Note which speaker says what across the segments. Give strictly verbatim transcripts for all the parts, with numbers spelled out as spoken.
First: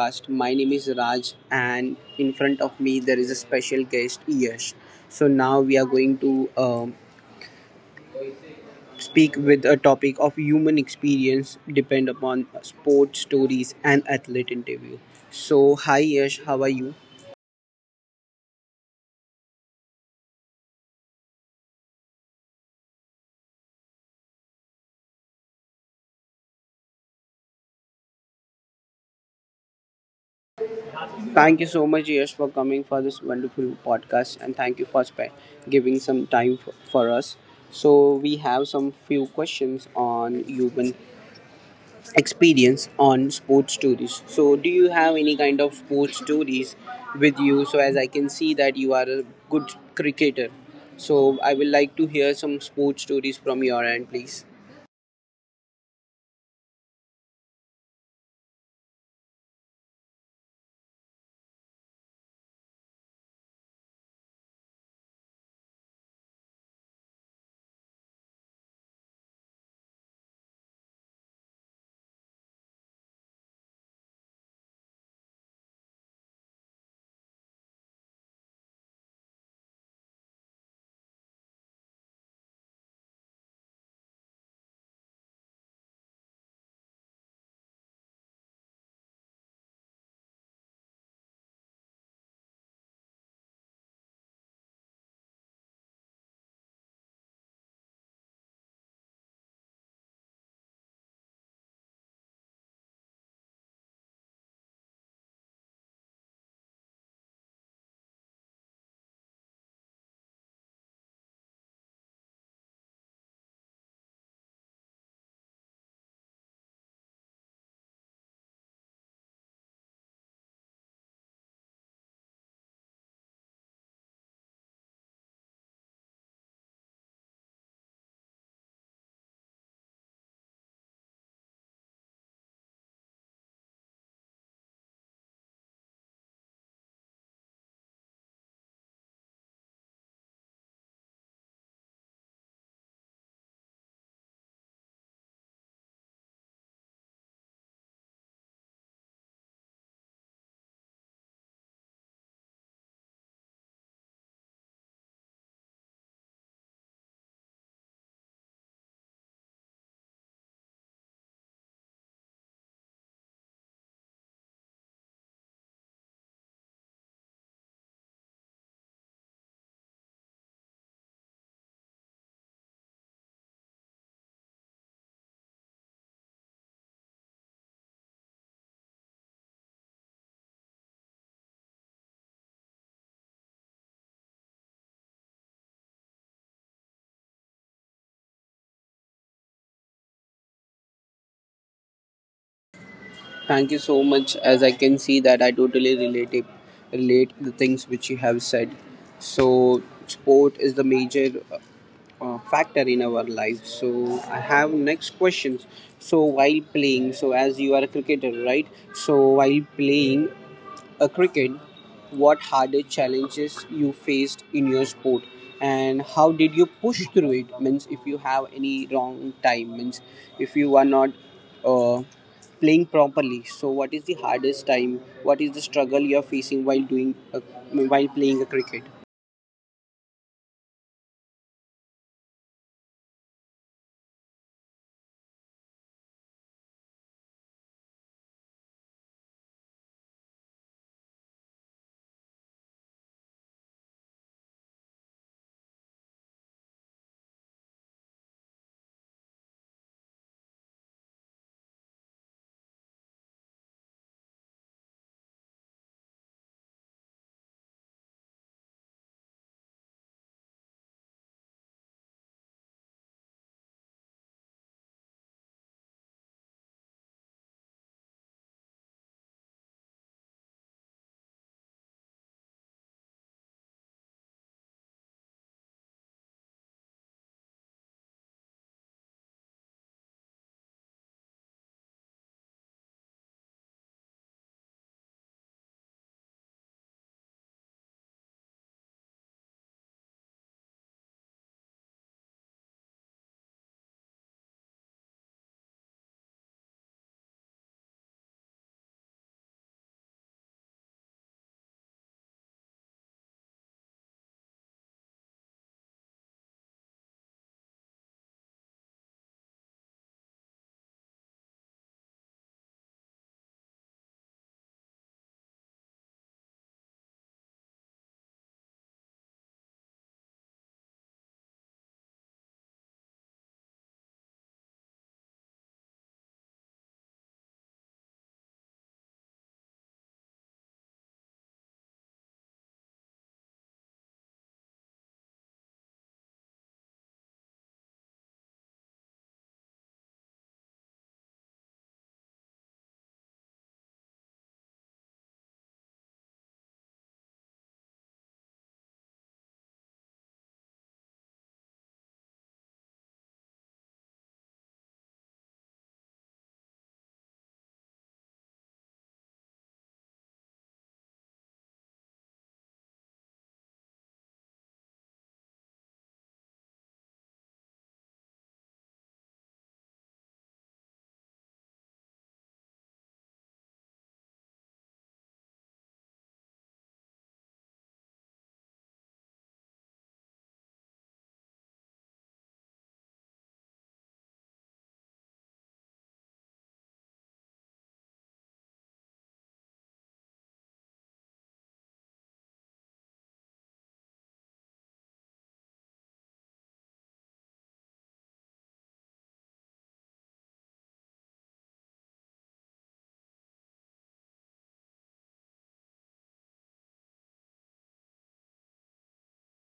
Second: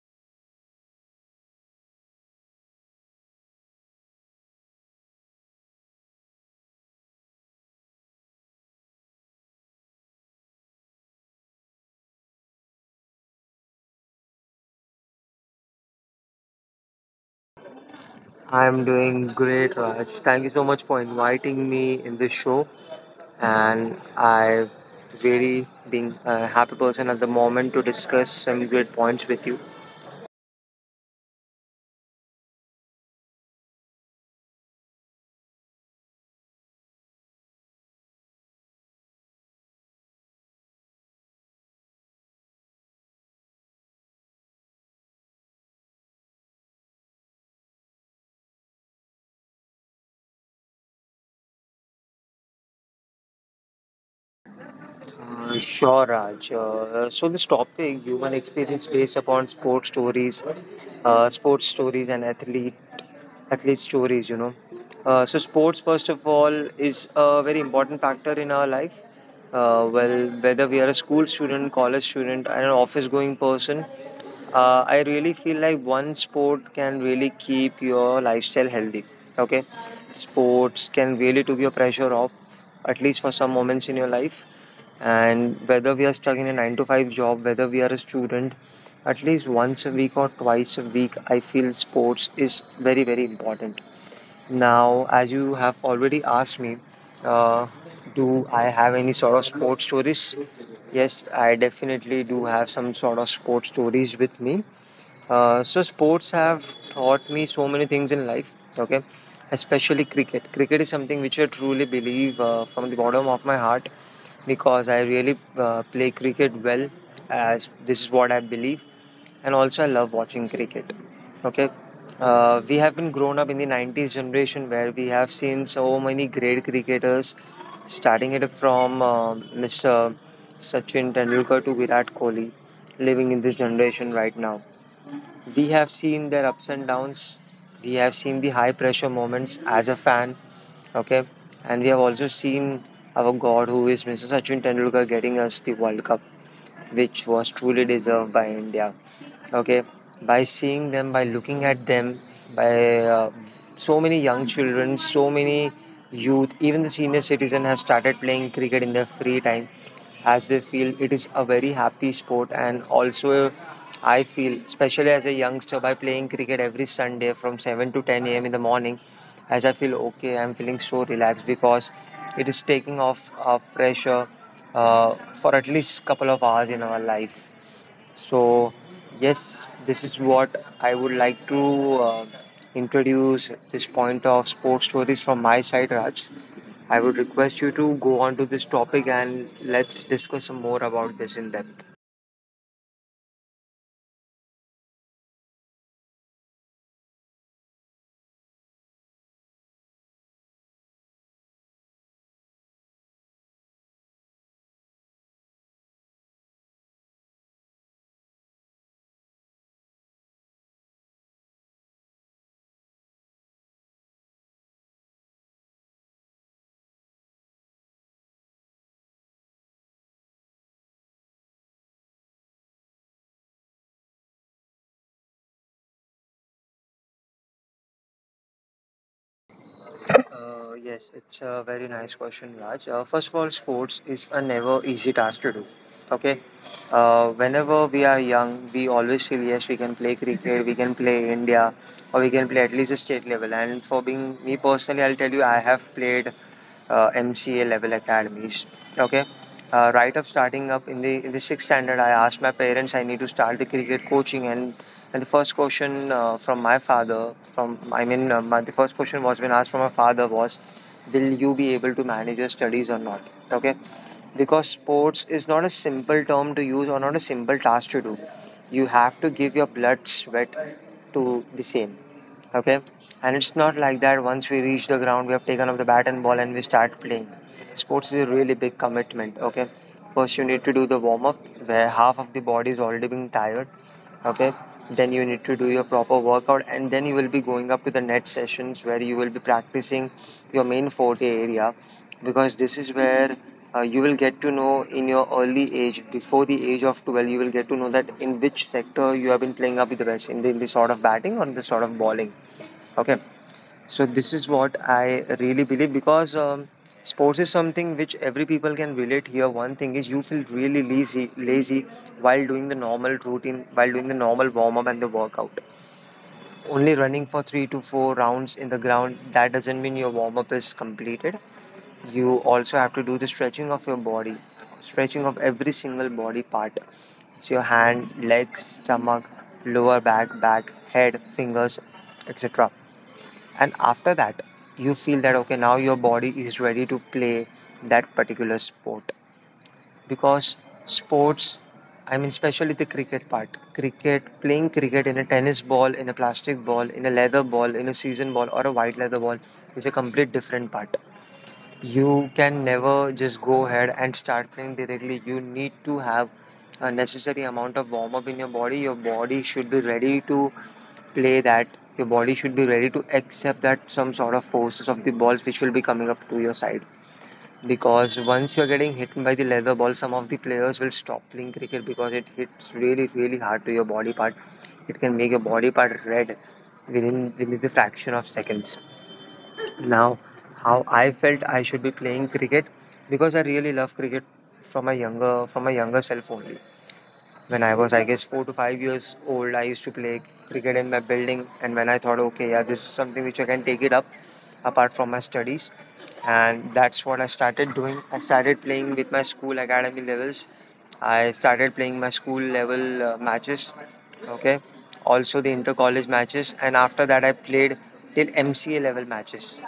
Speaker 1: Podcast. My name is Raj, and in front of me there is a special guest, Yash. So now we are going to um, speak with a topic of human experience depend upon sports stories and athlete interview. So hi Yash, how are you?
Speaker 2: I'm doing great, Raj. Thank you so much for inviting me in this show. And I very being a happy person at the moment to discuss some great points with you.
Speaker 1: Thank you so much Yash for coming for this wonderful podcast, and thank you for sp- giving some time for, for us. So we have some few questions on human experience on sports stories. So, do you have any kind of sports stories with you? So, as I can see that you are a good cricketer, so I will like to hear some sports stories from your end, please.
Speaker 2: Uh, sure, Raj. Uh, so this topic, human experience based upon sports stories, uh, sports stories and athlete athlete stories, you know. Uh, so, sports, first of all, is a very important factor in our life. Uh, well, whether we are a school student, college student, and an office going person, uh, I really feel like one sport can really keep your lifestyle healthy. Okay, sports can really took your pressure off, at least for some moments in your life. And whether we are stuck in a nine to five job, whether we are a student, at least once a week or twice a week, I feel sports is very very important. Now, as you have already asked me, uh, do I have any sort of sports stories? Yes, I definitely do have some sort of sports stories with me. Uh, so sports have taught me so many things in life. Okay, especially cricket. Cricket is something which I truly believe, uh, from the bottom of my heart, because I really uh, play cricket well, as this is what I believe. And also I love watching cricket. Okay, uh, we have been grown up in the nineties generation, where we have seen so many great cricketers, starting it from uh, mister Sachin Tendulkar to Virat Kohli, living in this generation right now. We have seen their ups and downs. We have seen the high pressure moments as a fan. Okay, and we have also seen our God, who is mister Sachin Tendulkar, getting us the World Cup, which was truly deserved by India. Okay, by seeing them, by looking at them, by uh, so many young children, so many youth, even the senior citizen has started playing cricket in their free time, as they feel it is a very happy sport. And also, I feel, especially as a youngster, by playing cricket every sunday from seven to ten a.m in the morning, as I feel okay, I'm feeling so relaxed, because it is taking off a fresh air uh, for at least couple of hours in our life. So, yes, this is what I would like to uh, introduce this point of sports stories from my side, Raj. I would request you to go on to this topic and let's discuss some more about this in depth.
Speaker 1: Thank you so much. As I can see that I totally relate it, relate the things which you have said. So, sport is the major uh, uh, factor in our life. So, I have next questions. So, while playing, so as you are a cricketer, right? So, while playing, a cricket, what hardest challenges you faced in your sport and how did you push through it? Means if you have any wrong time, means if you are not uh, playing properly. So what is the hardest time? What is the struggle you are facing while doing a, while playing a cricket?
Speaker 2: Uh, yes, it's a very nice question, Raj. Uh, first of all, sports is a never easy task to do. Okay, uh, whenever we are young, we always feel yes, we can play cricket, we can play India, or we can play at least a state level. And for being me personally, I'll tell you, I have played uh, M C A level academies. Okay, uh, right up starting up in the in the sixth standard, I asked my parents I need to start the cricket coaching, and and the first question uh, from my father, from I mean, uh, my, the first question was been asked from my father was, "Will you be able to manage your studies or not?" Okay, because sports is not a simple term to use or not a simple task to do. You have to give your blood, sweat to the same. Okay? And it's not like that once we reach the ground, we have taken up the bat and ball and we start playing. Sports is a really big commitment. Okay? First, you need to do the warm up, where half of the body is already being tired. Okay? Then you need to do your proper workout, and then you will be going up to the net sessions, where you will be practicing your main forte area, because this is where uh, you will get to know, in your early age before the age of twelve, you will get to know that in which sector you have been playing up with the best, in the, in the sort of batting or in the sort of bowling. Okay, so this is what I really believe, because um, sports is something which every people can relate. Here one thing is, you feel really lazy lazy while doing the normal routine, while doing the normal warm up and the workout. Only running for three to four rounds in the ground, that doesn't mean your warm up is completed. You also have to do the stretching of your body, stretching of every single body part. It's your hand, legs, stomach, lower back, back, head, fingers, etc. And after that, you feel that okay, now your body is ready to play that particular sport. Because sports, I mean especially the cricket part, cricket, playing cricket in a tennis ball, in a plastic ball, in a leather ball, in a season ball, or a white leather ball, is a complete different part. You can never just go ahead and start playing directly. You need to have a necessary amount of warm up in your body. Your body should be ready to play that. Your body should be ready to accept that some sort of forces of the balls which will be coming up to your side. Because once you're getting hit by the leather ball, some of the players will stop playing cricket, because it hits really, really hard to your body part. It can make your body part red within within the fraction of seconds. Now, how I felt I should be playing cricket, because I really love cricket from my younger from my younger self only. When I was I guess four to five years old, I used to play cricket in my building, and when I thought, okay, yeah, this is something which I can take it up apart from my studies, and that's what I started doing. I started playing with my school academy levels. I started playing my school level uh, matches, okay, also the inter college matches, and after that I played till M C A level matches.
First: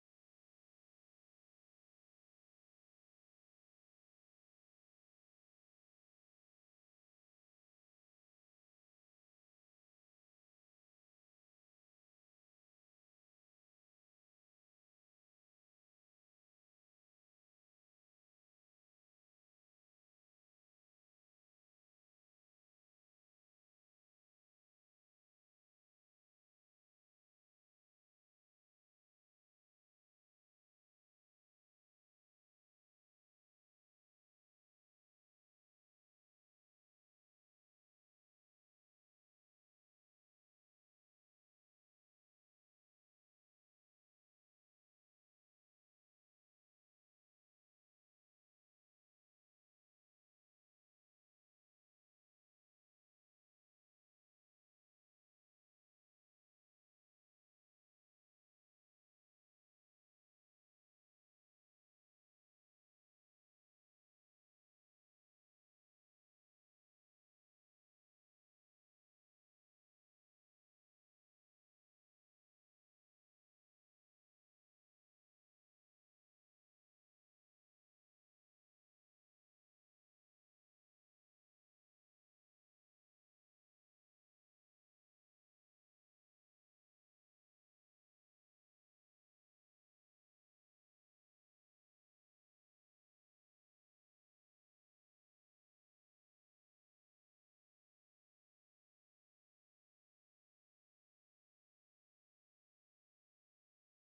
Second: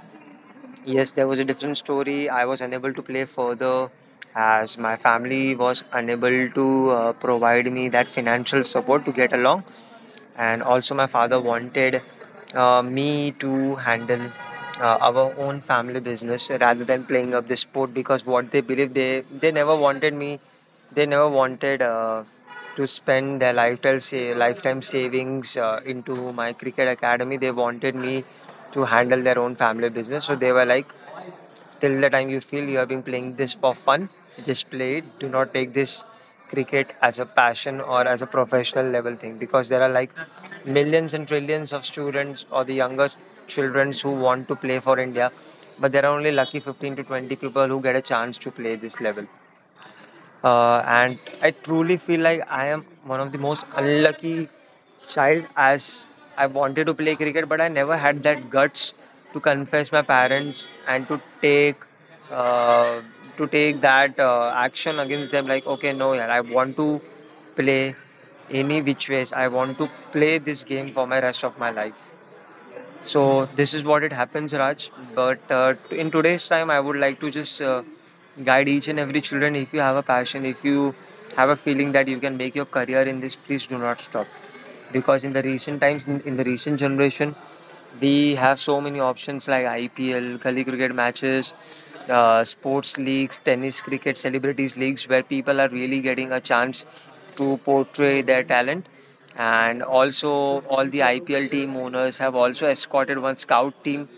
Speaker 2: Yes, there was a different story. I was unable to play further, as my family was unable to uh, provide me that financial support to get along. And also, my father wanted uh, me to handle uh, our own family business rather than playing up the sport, because what they believe, they they never wanted me. They never wanted uh, to spend their lifetime say, lifetime savings uh, into my cricket academy. They wanted me to handle their own family business. So they were like, till the time you feel you have been playing this for fun, just play it, do not take this cricket as a passion or as a professional level thing, because there are like millions and trillions of students or the younger children who want to play for india, but there are only lucky fifteen to twenty people who get a chance to play this level. Uh, and I truly feel like I am one of the most unlucky child, as I wanted to play cricket, but I never had that guts to confess my parents and to take uh, to take that uh, action against them. Like, okay, no, yeah, I want to play any which ways. I want to play this game for my rest of my life. So this is what it happens, Raj. But uh, t- in today's time, I would like to just uh, guide each and every children. If you have a passion, if you have a feeling that you can make your career in this, please do not stop. Because in the recent times, in, in the recent generation, we have so many options like I P L, gully cricket matches, uh, sports leagues, tennis, cricket, celebrities leagues, where people are really getting a chance to portray their talent. And also, all the I P L team owners have also escorted one scout team,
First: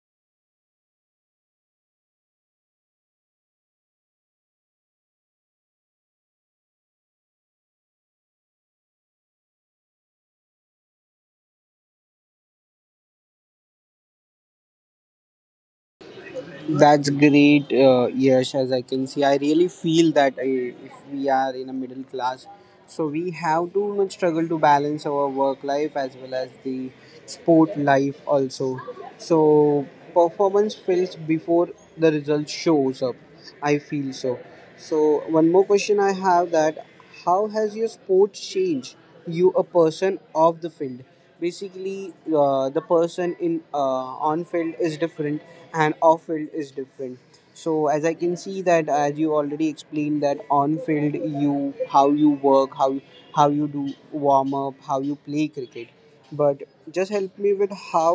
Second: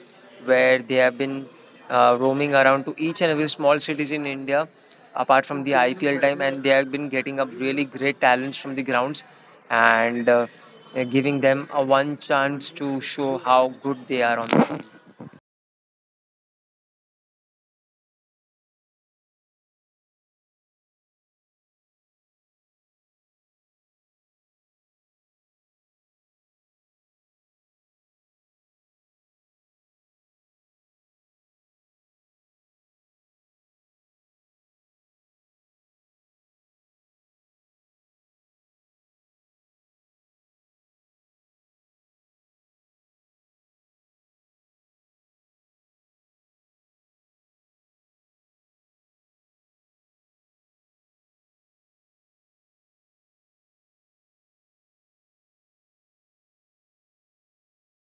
Speaker 2: where they have been uh, roaming around to each and every small cities in India apart from the I P L time, and they have been getting up really great talents from the grounds, and uh, uh, giving them a one chance to show how good they are on.
Speaker 1: That's great, uh, Yash. As I can see, I really feel that uh, if we are in a middle class, so we have to much struggle to balance our work life as well as the sport life also. So performance fails before the result shows up. I feel so. So one more question I have that how has your sport changed you a person of the field, basically uh, the person in uh, on field is different and off field is different. So as I can see that, as you already explained that on field you, how you work how how you do warm up, how you play cricket, but just help me with how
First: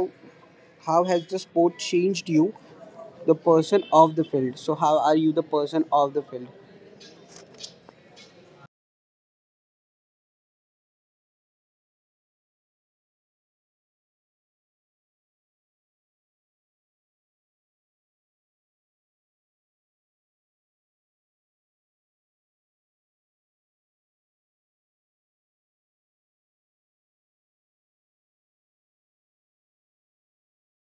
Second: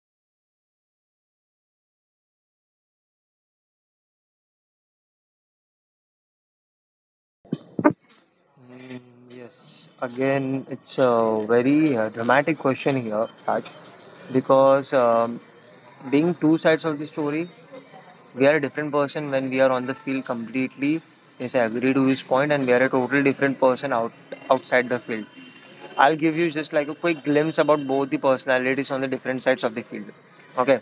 Speaker 1: how has the sport changed you, the person of the field. So how are you the person of the field?
Speaker 2: Mm. Yes, again, it's a very uh, dramatic question here, Raj, because um, being two sides of the story, we are a different person when we are on the field completely. Yes, I agree to this point, and we are a totally different person out outside the field. I'll give you just like a quick glimpse about both the personalities on the different sides of the field. Okay.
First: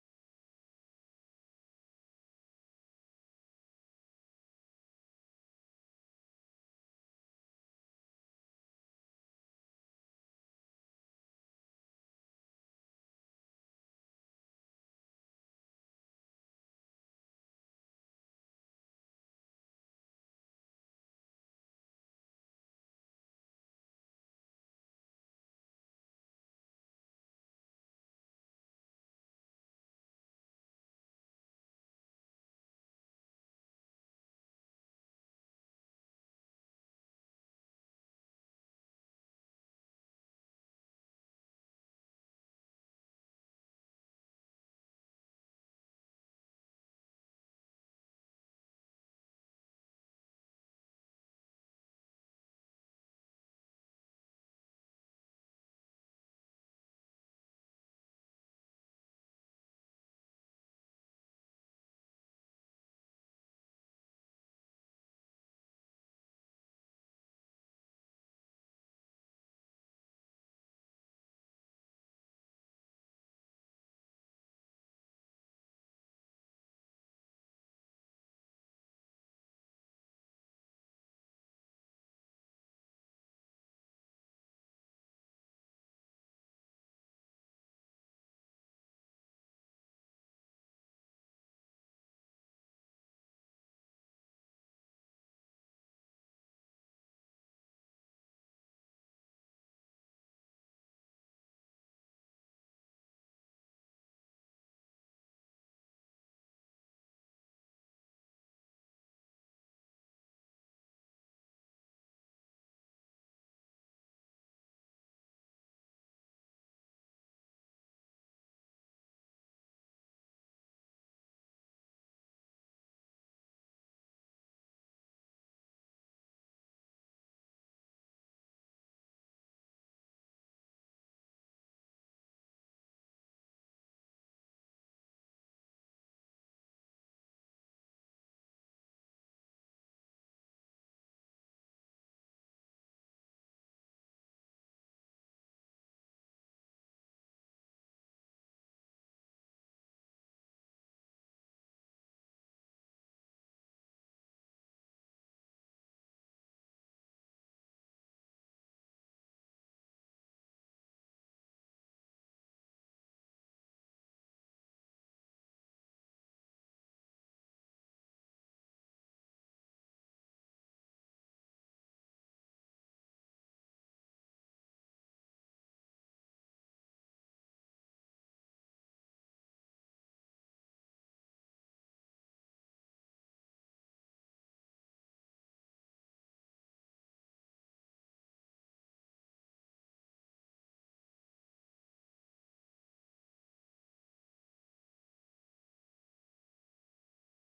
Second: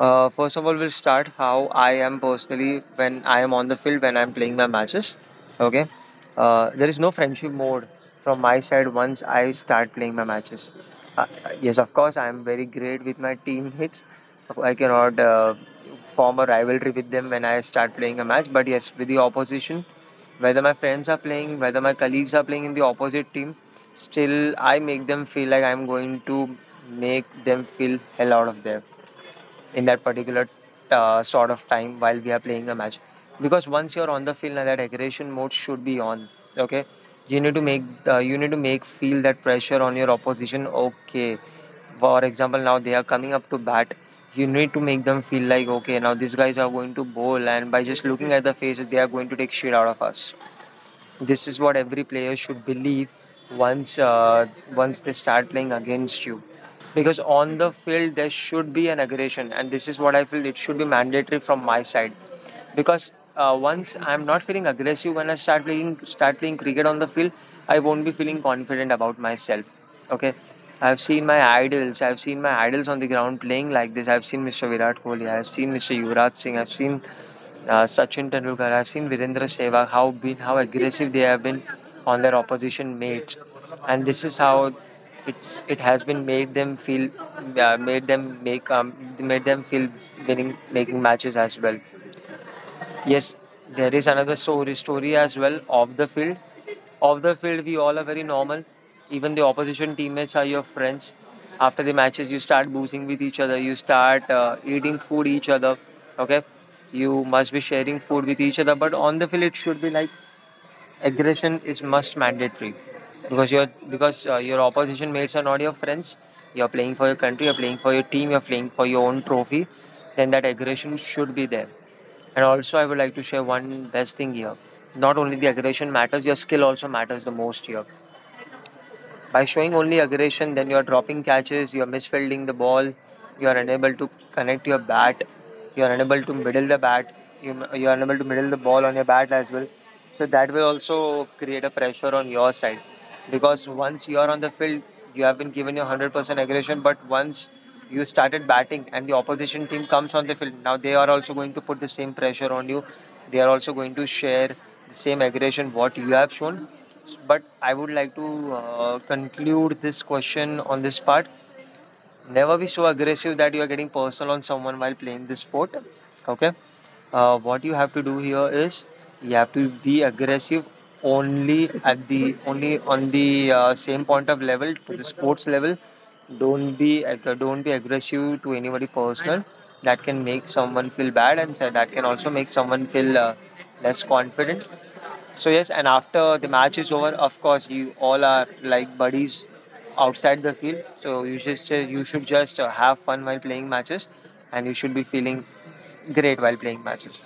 Speaker 2: Uh, first of all, we'll start how I am personally when I am on the field when I'm playing my matches. Okay, uh, there is no friendship mode from my side once I start playing my matches. Uh, yes, of course, I am very great with my teammates. I cannot uh, form a rivalry with them when I start playing a match. But yes, with the opposition, whether my friends are playing, whether my colleagues are playing in the opposite team, still I make them feel like I'm going to make them feel hell out of there in that particular uh, sort of time while we are playing a match, because once you're on the field, now that aggression mode should be on. Okay, you need to make uh, you need to make feel that pressure on your opposition. Okay, for example, now they are coming up to bat. You need to make them feel like, okay, now these guys are going to bowl, and by just looking at the faces they are going to take shit out of us. This is what every player should believe once uh, once they start playing against you. Because on the field there should be an aggression, and this is what I feel it should be mandatory from my side. Because uh, once I'm not feeling aggressive when I start playing start playing cricket on the field, I won't be feeling confident about myself. Okay, I've seen my idols. I've seen my idols on the ground playing like this. I've seen mister Virat Kohli. I've seen mister Yuvraj Singh. I've seen uh, Sachin Tendulkar. I've seen Virendra Sehwag how been how aggressive they have been on their opposition mates, and this is how it's it has been made them feel uh, made them make um, made them feel winning making matches as well. Yes, there is another story story as well off the field. Off the field, we all are very normal. Even the opposition teammates are your friends. After the matches, you start boozing with each other. You start uh, eating food each other. Okay, you must be sharing food with each other. But on the field, it should be like aggression is must mandatory, because your because uh, your opposition mates are not your friends. You're playing for your country. You're playing for your team. You're playing for your own trophy. Then that aggression should be there. And also, I would like to share one best thing here. Not only the aggression matters, your skill also matters the most here. By showing only aggression, then you're dropping catches, you're misfielding the ball, you're unable to connect your bat, you're unable to middle the bat, you, you're unable to middle the ball on your bat as well. So that will also create a pressure on your side, because once you're on the field, you have been given your one hundred percent aggression, but once you started batting and the opposition team comes on the field, now they are also going to put the same pressure on you. They are also going to share the same aggression what you have shown, but I would like to uh, conclude this question on this part. Never be so aggressive that you are getting personal on someone while playing this sport. Okay. Uh, what you have to do here is you have to be aggressive only at the only on the uh, same point of level to the sports level. Don't be ag- don't be aggressive to anybody personal. That can make someone feel bad, and that can also make someone feel uh, less confident. So yes, and after the match is over, of course, you all are like buddies outside the field. So you just you should just uh, have fun while playing matches, and you should be feeling great while playing matches.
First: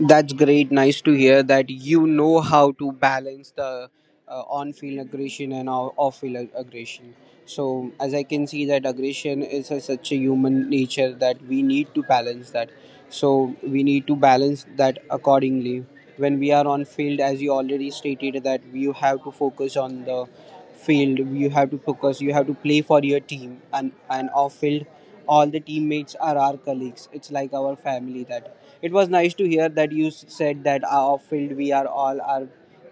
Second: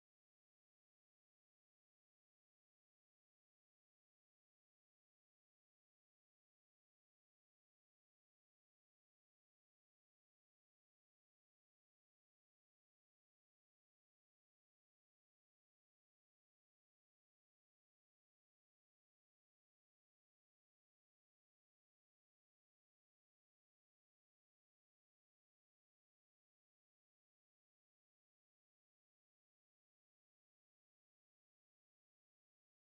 Speaker 1: That's great. Nice to hear that you know how to balance the uh, on-field aggression and off- off-field ag- aggression. So, as I can see, that aggression is a, such a human nature that we need to balance that. So, we need to balance that accordingly. When we are on field, as you already stated, that you have to focus on the field. You have to focus. You have to play for your team, and and off-field, all the teammates are our colleagues. It's like our family. That it was nice to hear that you s- said that our field we are all our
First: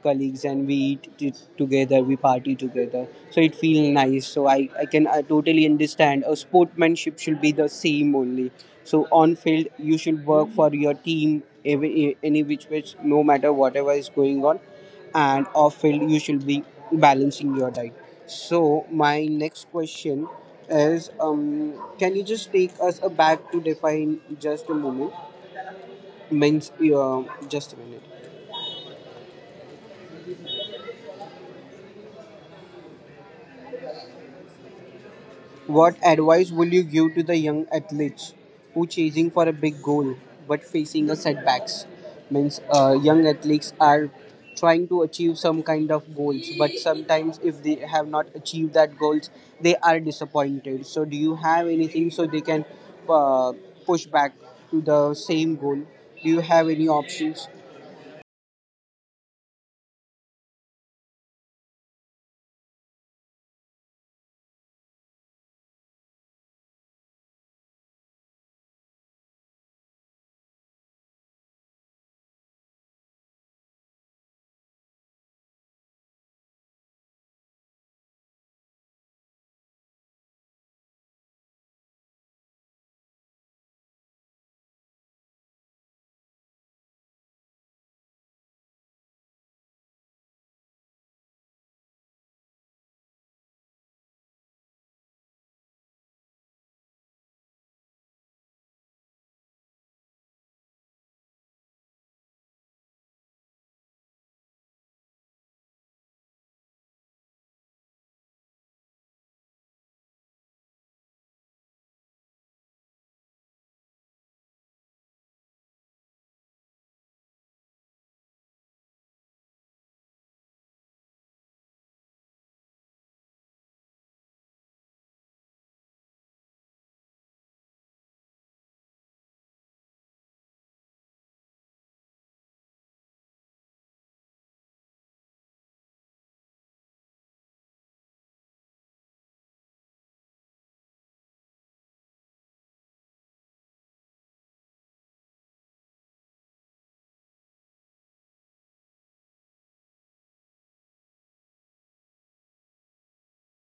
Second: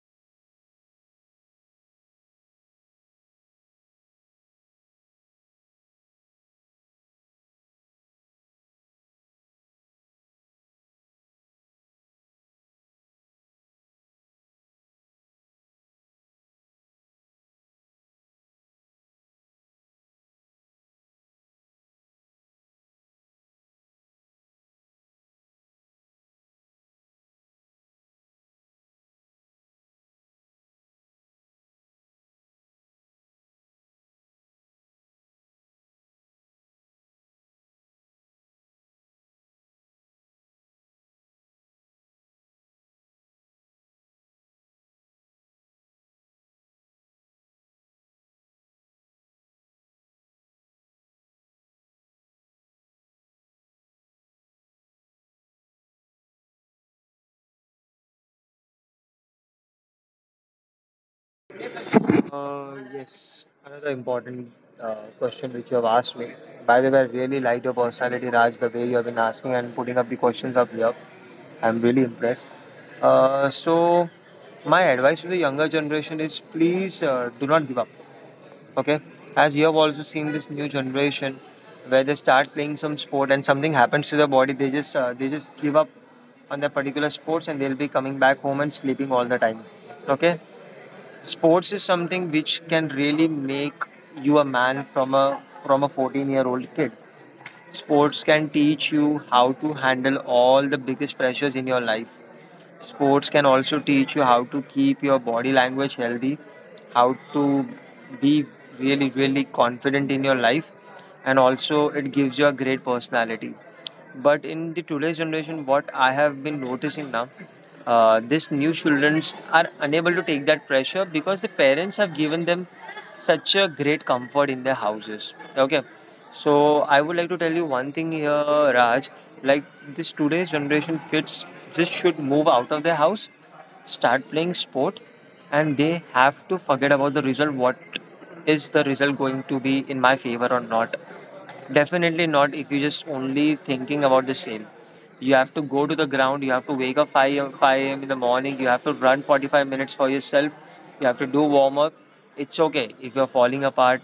Speaker 1: colleagues, and we eat t- together, we party together, so it feels nice. So i i can, I totally understand a sportsmanship should be the same only. So on field you should work for your team, every e, any which which no matter whatever is going on, and off field you should be balancing your diet. So my next question is, um can you just take us back to define just a moment. Means, uh, just a minute. What advice will you give to the young athletes who chasing for a big goal but facing a setbacks? Means, uh, young athletes are trying to achieve some kind of goals, but sometimes if they have not achieved that goals, they are disappointed. So, do you have anything so they can uh, push back to the same goal? Do you have any options?
Speaker 2: Uh, yes, another important uh, question which you have asked me. By the way, I really like your personality, Raj. The way you have been asking and putting up the questions up here, I'm really impressed. Uh, so my advice to the younger generation is, please uh, do not give up. Okay, as you have also seen this new generation, where they start playing some sport and something happens to their body, they just uh, they just give up on their particular sports, and they'll be coming back home and sleeping all the time. Okay, sports is something which can really make you a man from a from a fourteen year old kid. Sports can teach you how to handle all the biggest pressures in your life. Sports can also teach you how to keep your body language healthy, how to be really, really confident in your life, and also it gives you a great personality. But in the today's generation, what I have been noticing now, uh, these new children are unable to take that pressure because the parents have given them such a great comfort in their houses. Okay, so I would like to tell you one thing here, Raj. Like, this today's generation kids just should move out of their house, start playing sport, and they have to forget about the result. What is the result going to be? In my favor or not? Definitely not, if you just only thinking about the same. You have to go to the ground. You have to wake up five a m five a.m in the morning. You have to run forty-five minutes for yourself. You have to do warm up. It's okay if you're falling apart.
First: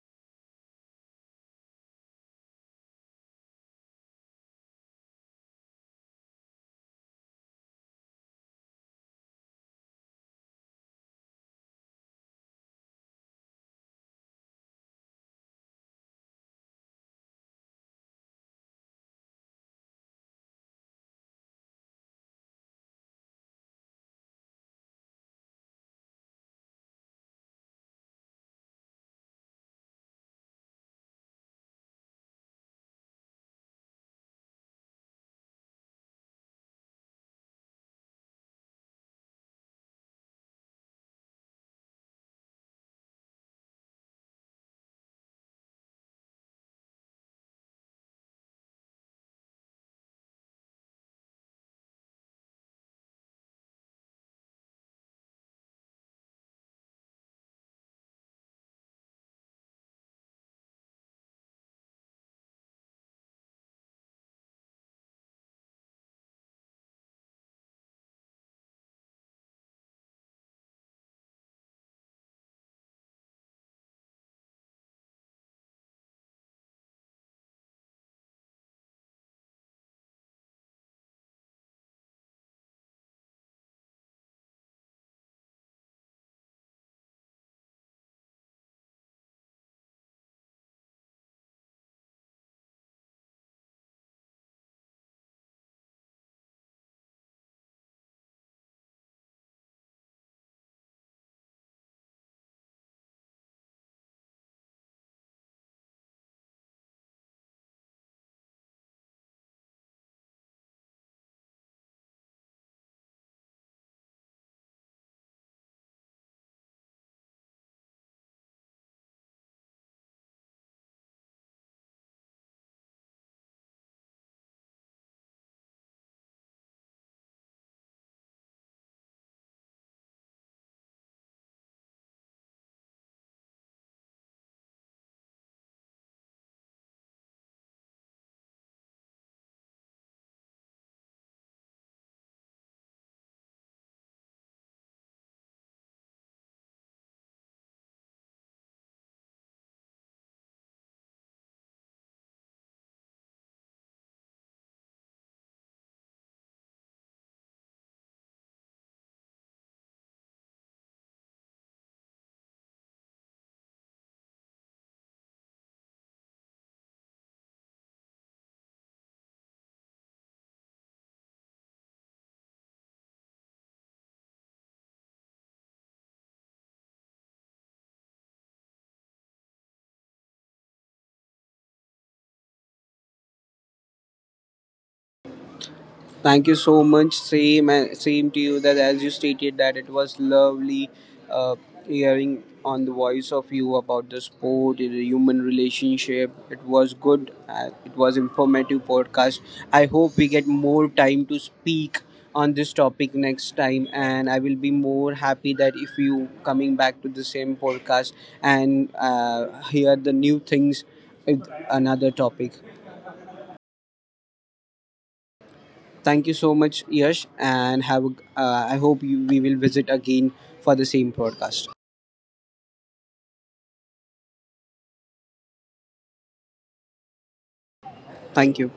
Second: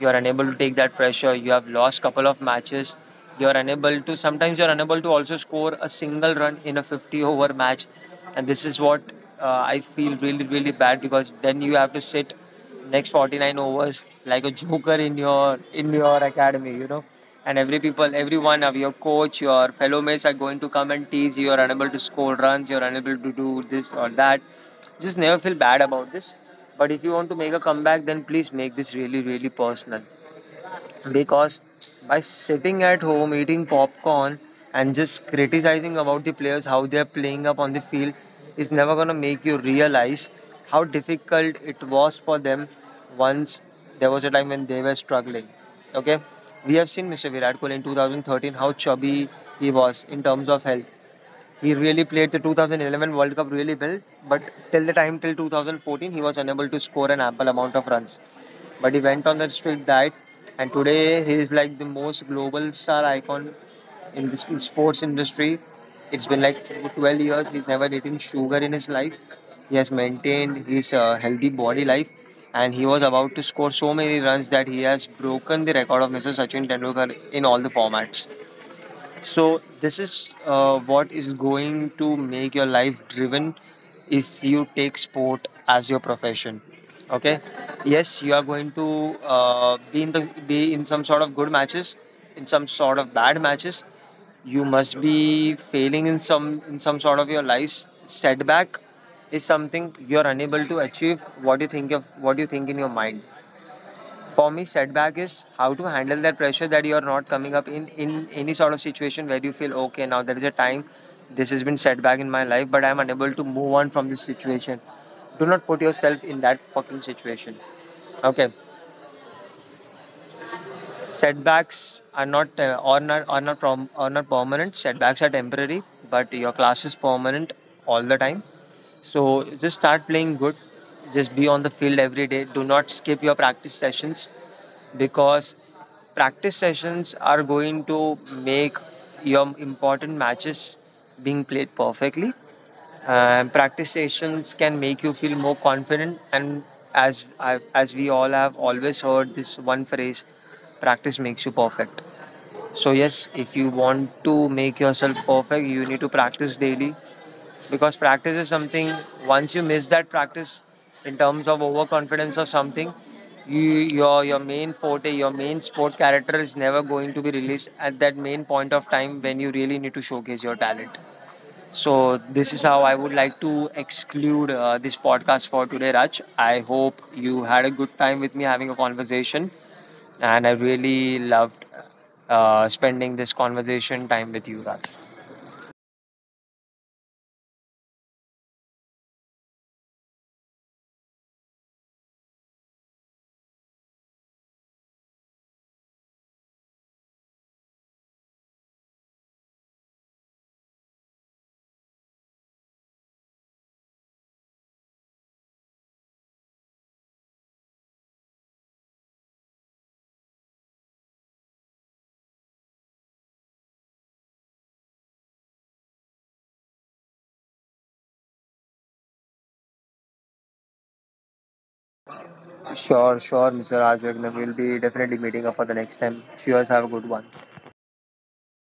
Speaker 2: You're unable to take that pressure. You have lost couple of matches. You're unable to sometimes you're unable to also score a single run in a fifty over match. And this is what uh, I feel really, really bad, because then you have to sit next forty-nine overs like a joker in your in your academy, you know. And every people, every one of your coach, your fellow mates are going to come and tease you. You're unable to score runs, you're unable to do this or that. Just never feel bad about this. But if you want to make a comeback, then please make this really, really personal. Because by sitting at home, eating popcorn, and just criticizing about the players, how they are playing up on the field, is never going to make you realize how difficult it was for them once there was a time when they were struggling. Okay? We have seen mister Virat Kohli in two thousand thirteen, how chubby he was in terms of health. He really played the two thousand eleven World Cup really well, but till the time, till two thousand fourteen, he was unable to score an ample amount of runs. But he went on the strict diet, and today he is like the most global star icon in the sports industry. It's been like twelve years. He's never eaten sugar in his life. He has maintained his uh, healthy body life, and he was about to score so many runs that he has broken the record of mister Sachin Tendulkar in all the formats. So this is uh, what is going to make your life driven if you take sport as your profession. Okay. Yes, you are going to uh, be in the be in some sort of good matches, in some sort of bad matches. You must be failing in some in some sort of your life's setback is something you are unable to achieve. What do you think of? What do you think in your mind? For me, setback is how to handle that pressure that you are not coming up in in any sort of situation where you feel okay. Now there is a time this has been setback in my life, but I'm unable to move on from this situation. Do not put yourself in that fucking situation. Okay, setbacks are not uh, are not are not prom- are not permanent. Setbacks are temporary, but your class is permanent all the time. So just start playing good. Just be on the field every day. Do not skip your practice sessions, because practice sessions are going to make your important matches being played perfectly. And practice sessions can make you feel more confident. And as I, as we all have always heard this one phrase, practice makes you perfect. So yes, if you want to make yourself perfect, you need to practice daily, because practice is something once you miss that practice in terms of overconfidence or something, you, your your main forte, your main sport character is never going to be released at that main point of time when you really need to showcase your talent. So this is how I would like to exclude uh, this podcast for today, Raj. I hope you had a good time with me having a conversation, and I really loved uh, spending this conversation time with you, Raj.
Speaker 1: Thank you so much. Same, uh, same to you. That as you stated that it was lovely uh, hearing on the voice of you about the sport, the human relationship. It was good. Uh, it was informative podcast. I hope we get more time to speak on this topic next time, and I will be more happy that if you coming back to the same podcast and uh, hear the new things with another topic. Thank you so much, Yash, and have. A, uh, I hope you, we will visit again for the same podcast.
Speaker 2: Sure, sure, mister Raj Raghavan. We'll be definitely meeting up for the next time. Cheers, have a good one.
Speaker 1: Thank you.